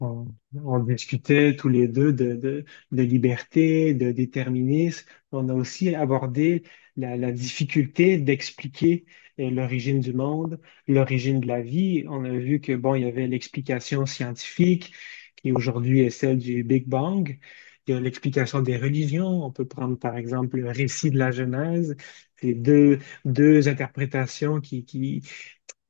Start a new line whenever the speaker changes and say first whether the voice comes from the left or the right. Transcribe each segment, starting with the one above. left: On, on discutait tous les deux de liberté, de déterminisme. On a aussi abordé la difficulté d'expliquer l'origine du monde, l'origine de la vie. On a vu que, bon, il y avait l'explication scientifique, qui aujourd'hui est celle du Big Bang. Il y a l'explication des religions. On peut prendre, par exemple, le récit de la Genèse. C'est deux interprétations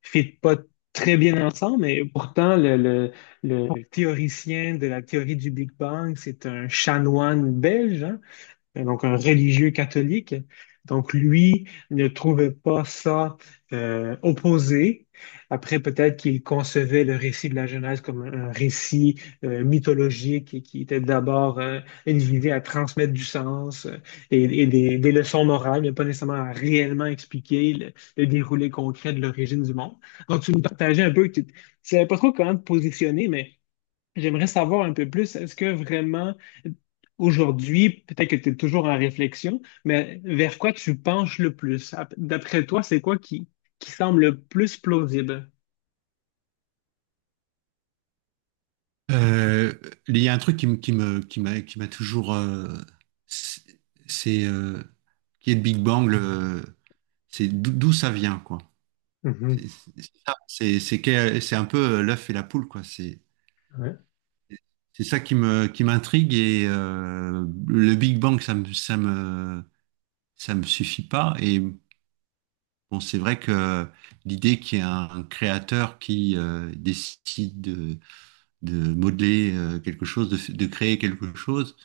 left: fit pas très bien ensemble, mais pourtant, le théoricien de la théorie du Big Bang, c'est un chanoine belge, hein? Donc un religieux catholique. Donc lui ne trouvait pas ça opposé. Après, peut-être qu'il concevait le récit de la Genèse comme un récit mythologique et qui était d'abord une visée à transmettre du sens et des leçons morales, mais pas nécessairement à réellement expliquer le déroulé concret de l'origine du monde. Donc tu nous partageais un peu, que tu ne savais pas trop comment te positionner, mais j'aimerais savoir un peu plus, est-ce que vraiment aujourd'hui, peut-être que tu es toujours en réflexion, mais vers quoi tu penches le plus? D'après toi, c'est quoi qui semble le plus plausible?
right: Euh, il y a un truc qui m'a toujours, c'est, c'est, euh, qui est le Big Bang, c'est d'où ça vient, quoi.
left: Mhm,
right: C'est ça, c'est un peu l'œuf et la poule, quoi. C'est
left: ouais.
right: c'est ça qui me, qui m'intrigue, et le Big Bang, ça me suffit pas. Et bon, c'est vrai que l'idée qu'il y ait un créateur qui décide de modeler quelque chose, de créer quelque chose.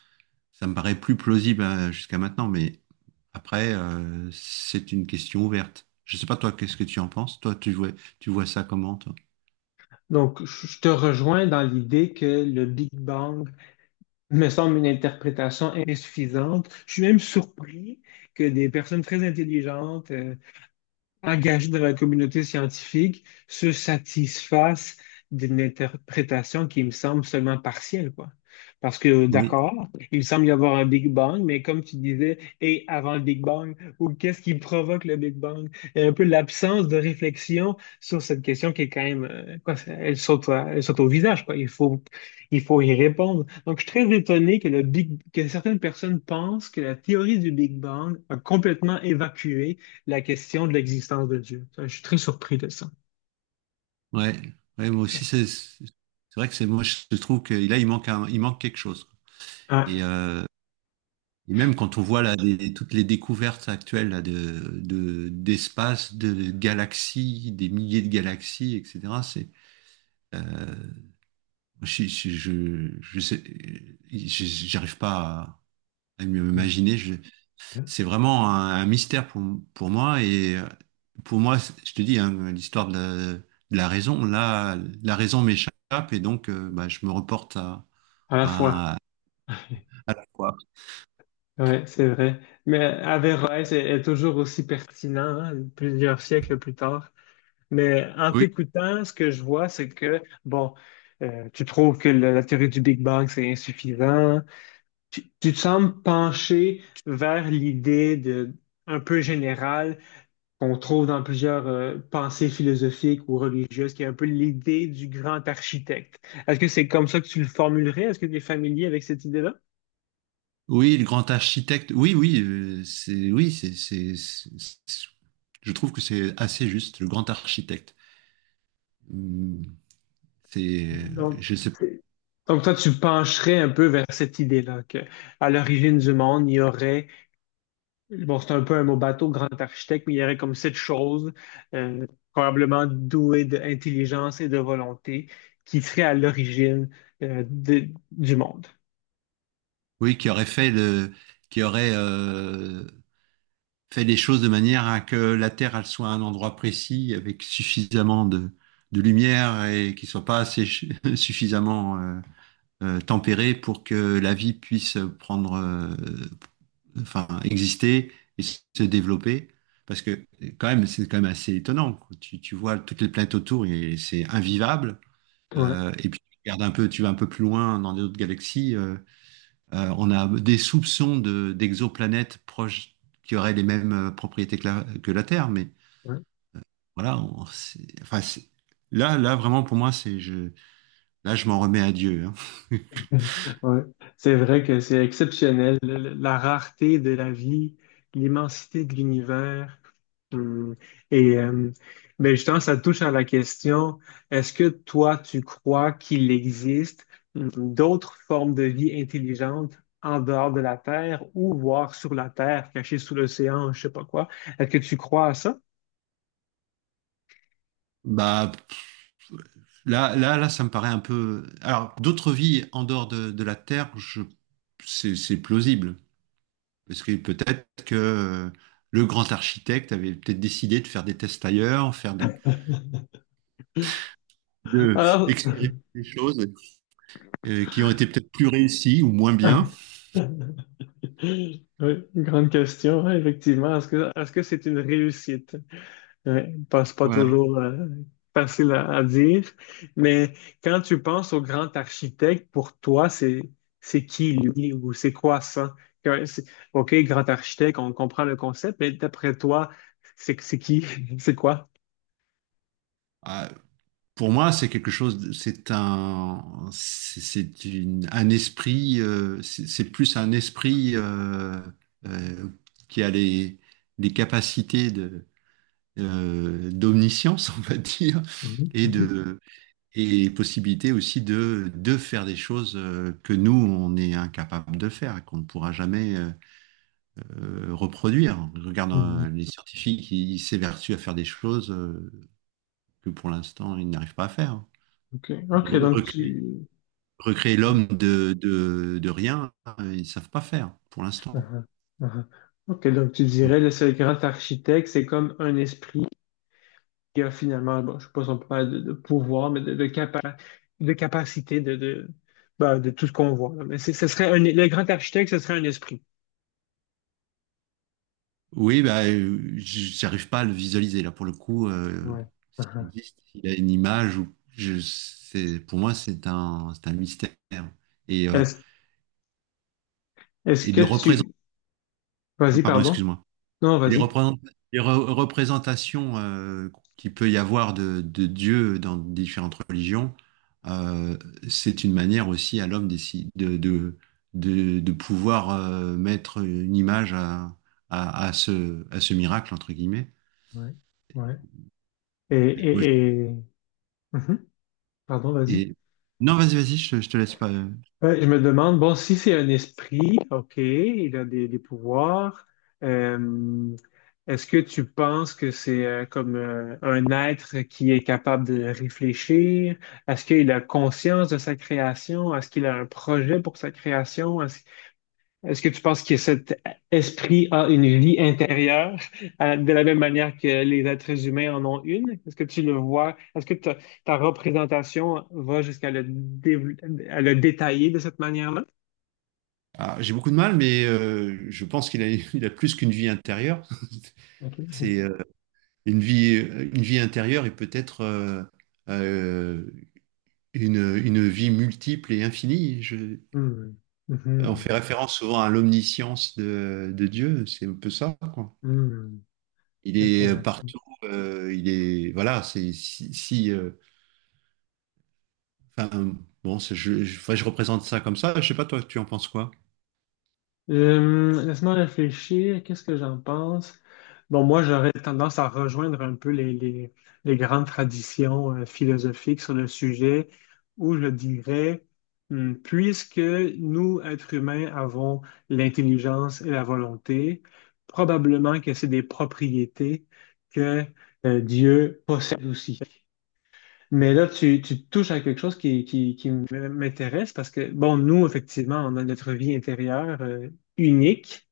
right: Ça me paraît plus plausible jusqu'à maintenant, mais après, c'est une question ouverte. Je sais pas, toi, qu'est-ce que tu en penses? Toi, tu vois ça comment, toi?
left: Donc, je te rejoins dans l'idée que le Big Bang me semble une interprétation insuffisante. Je suis même surpris que des personnes très intelligentes engagés dans la communauté scientifique se satisfassent d'une interprétation qui me semble seulement partielle, quoi. Parce que,
right: Oui.
left: d'accord, il semble y avoir un Big Bang, mais comme tu disais, et avant le Big Bang, ou qu'est-ce qui provoque le Big Bang? Et un peu l'absence de réflexion sur cette question qui est quand même, quoi, elle saute, elle saute au visage, quoi. Il faut y répondre. Donc, je suis très étonné que que certaines personnes pensent que la théorie du Big Bang a complètement évacué la question de l'existence de Dieu. Je suis très surpris de ça.
right: Ouais. Ouais, moi aussi, c'est vrai que c'est moi, je trouve que là, il manque quelque chose. Et,
left: Ouais,
right: euh, et même quand on voit là, des- toutes les découvertes actuelles là, d'espace, de galaxies, des milliers de galaxies, etc. C'est, euh, je sais, j'arrive pas à mieux m'imaginer.
left: mhm.
right: C'est vraiment un mystère pour moi. Et pour moi, c'est- je te dis, hein, l'histoire de de la raison, là, la raison m'échappe, et donc bah, je me reporte à,
left: À la fois.
right: à, à la foi.
left: Ouais, c'est vrai. Mais Averroès est toujours aussi pertinent, hein, plusieurs siècles plus tard. Mais en
right: Oui,
left: t'écoutant, ce que je vois, c'est que, bon, tu trouves que la théorie du Big Bang, c'est insuffisant. Tu te sembles pencher vers l'idée de, un peu générale qu'on trouve dans plusieurs pensées philosophiques ou religieuses, qui est un peu l'idée du grand architecte. Est-ce que c'est comme ça que tu le formulerais? Est-ce que tu es familier avec cette idée-là?
right: oui, le grand architecte. Oui, oui, je trouve que c'est assez juste, le grand architecte. Hum. C'est,
left: Donc,
right: je sais pas,
left: c'est- donc toi, tu pencherais un peu vers cette idée-là, que à l'origine du monde, il y aurait bon, c'est un peu un mot bateau, grand architecte, mais il y aurait comme cette chose, euh, probablement douée d'intelligence et de volonté, qui serait à l'origine, du monde.
right: oui, qui aurait fait le, qui aurait, fait les choses de manière à que la Terre elle soit à un endroit précis avec suffisamment de lumière, et qui soit pas suffisamment tempéré pour que la vie puisse prendre, enfin, exister et se développer. Parce que quand même, c'est quand même assez étonnant, quoi. Tu vois toutes les planètes autour et c'est invivable.
left: Ouais,
right: Et puis tu regardes un peu, tu vas un peu plus loin dans d'autres galaxies. On a des soupçons d'exoplanètes proches qui auraient les mêmes propriétés que la Terre, mais
left: ouais.
right: voilà. Enfin, c'est- là, là, vraiment, pour moi, là, je m'en remets à Dieu, hein.
left: Ouais. C'est vrai que c'est exceptionnel, la rareté de la vie, l'immensité de l'univers. Hum. Et ben justement, ça touche à la question, est-ce que toi, tu crois qu'il existe d'autres formes de vie intelligentes en dehors de la Terre ou voire sur la Terre, cachées sous l'océan, je sais pas quoi? Est-ce que tu crois à ça?
right: Bah, pff, là, là, là, ça me paraît un peu. Alors, d'autres vies en dehors de la Terre, je… c'est plausible. Parce que peut-être que le grand architecte avait peut-être décidé de faire des tests ailleurs, faire de expérimenter
left: Ah.
right: des choses qui ont été peut-être plus réussies ou moins bien.
left: Oui, une grande question, ouais, effectivement. Est-ce que c'est une réussite? Ouais, pense pas
right: Voilà.
left: toujours facile à dire, mais quand tu penses au grand architecte, pour toi, c'est qui lui ou c'est quoi ça? Que- c'est- OK, grand architecte, on comprend le concept, mais d'après toi, c'est qui? C'est quoi?
right: Ah, pour moi, c'est quelque chose, de- c'est un, c'est une- un esprit, c'est plus un esprit euh, qui a les capacités de, d'omniscience, on va dire,
left: Mhm,
right: et
left: mhm,
right: de, et possibilité aussi de faire des choses que nous, on est incapable de faire, et qu'on ne pourra jamais reproduire. Je regarde
left: mhm.
right: les scientifiques, ils s'évertuent à faire des choses que pour l'instant, ils n'arrivent pas à faire.
left: OK, OK, donc
right: Recréer,
left: tu...
right: recréer l'homme de, de rien, ils savent pas faire pour l'instant.
left: Mhm, mhm. OK, donc tu
right: Donc,
left: dirais, là, c'est le grand architecte, c'est comme un esprit qui a finalement, bon, je ne sais pas si on peut parler de pouvoir, mais de capacité ben, de tout ce qu'on voit. Là. Mais ce serait un, le grand architecte, ce serait un esprit.
right: oui, bah, j'arrive pas à le visualiser. Là, pour le coup,
left: Ouais,
right: s'il
left: mhm.
right: existe, s'il a une image, ou je, c'est, pour moi, c'est un mystère. Et, euh,
left: Est-ce, est-ce
right: et de
left: que
right: le représenter.
left: tu... Vas-y,
right: Pardon,
left: pardon.
right: excuse-moi.
left: Non,
right: Et Les
left: vas-y.
right: représent- les re- représentations qu'il peut y avoir de Dieu dans différentes religions, euh, c'est une manière aussi à l'homme de pouvoir mettre une image à ce miracle, entre guillemets.
left: Ouais, ouais.
right: Moi, je-
left: Et... Mhm. Pardon, vas-y.
right: et... Non, vas-y, vas-y, je te laisse pas.
left: Ouais, je me demande, bon, si c'est un esprit, OK, il a des pouvoirs, euh, est-ce que tu penses que c'est comme un être qui est capable de réfléchir? Est-ce qu'il a conscience de sa création? Est-ce qu'il a un projet pour sa création? Est-ce que tu penses que cet esprit a une vie intérieure de la même manière que les êtres humains en ont une? Est-ce que tu le vois? Est-ce que ta représentation va jusqu'à le, dév- à le détailler de cette manière-là?
right: Ah, j'ai beaucoup de mal, mais je pense qu'il a, il a plus qu'une vie intérieure.
left: OK.
right: C'est une vie intérieure et peut-être… euh, une vie multiple et infinie.
left: Hmm.
right: On fait
left: Mhm.
right: référence souvent à l'omniscience de Dieu, c'est un peu ça, quoi.
left: Hmm.
right: Il est
left: Intéressant.
right: partout, il est, voilà, c'est si, si, enfin, bon, c'est- enfin, je représente ça comme ça. Je sais pas, toi, tu en penses quoi?
left: Laisse-moi réfléchir, qu'est-ce que j'en pense? Bon, moi, j'aurais tendance à rejoindre un peu les grandes traditions philosophiques sur le sujet, où je dirais, puisque nous, êtres humains, avons l'intelligence et la volonté, probablement que c'est des propriétés que Dieu possède aussi. Mais là, tu touches à quelque chose qui m'intéresse parce que, bon, nous, effectivement, on a notre vie intérieure unique.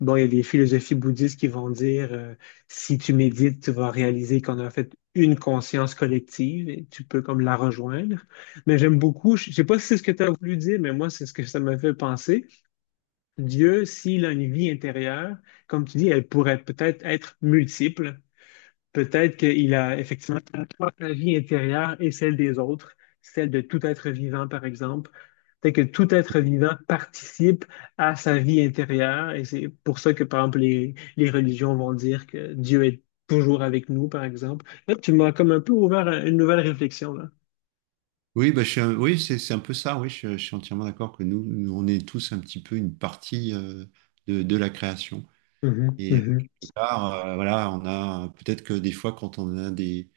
left: Bon, il y a des philosophies bouddhistes qui vont dire, si tu médites, tu vas réaliser qu'on a en fait une conscience collective et tu peux comme la rejoindre. Mais j'aime beaucoup, je sais pas si c'est ce que tu as voulu dire, mais moi, c'est ce que ça m'a fait penser. Dieu, s'il a une vie intérieure, comme tu dis, elle pourrait peut-être être multiple. Peut-être qu'il a effectivement la vie intérieure et celle des autres, celle de tout être vivant, par exemple. Peut-être que tout être vivant participe à sa vie intérieure et c'est pour ça que, par exemple, les religions vont dire que Dieu est toujours avec nous, par exemple. Là, tu m'as comme un peu ouvert à une nouvelle réflexion, là.
right: Oui, bah, oui, c'est un peu ça. Oui, je suis entièrement d'accord que nous, nous, on est tous un petit peu une partie de la création.
left: Mhm,
right: Et
left: mhm,
right: Voilà, on a peut-être que des fois, quand on a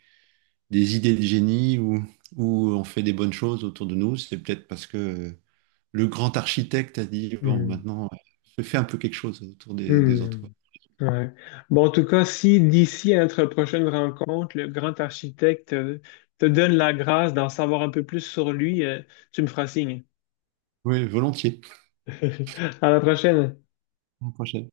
right: des idées de génie ou on fait des bonnes choses autour de nous, c'est peut-être parce que le grand architecte a dit, bon,
left: mhm.
right: maintenant, je fais un peu quelque chose autour des autres.
left: Hmm. Ouais. Bon, en tout cas, si d'ici à notre prochaine rencontre, le grand architecte te donne la grâce d'en savoir un peu plus sur lui, tu me feras signe.
right: Oui, volontiers.
left: À la prochaine.
right: À la prochaine.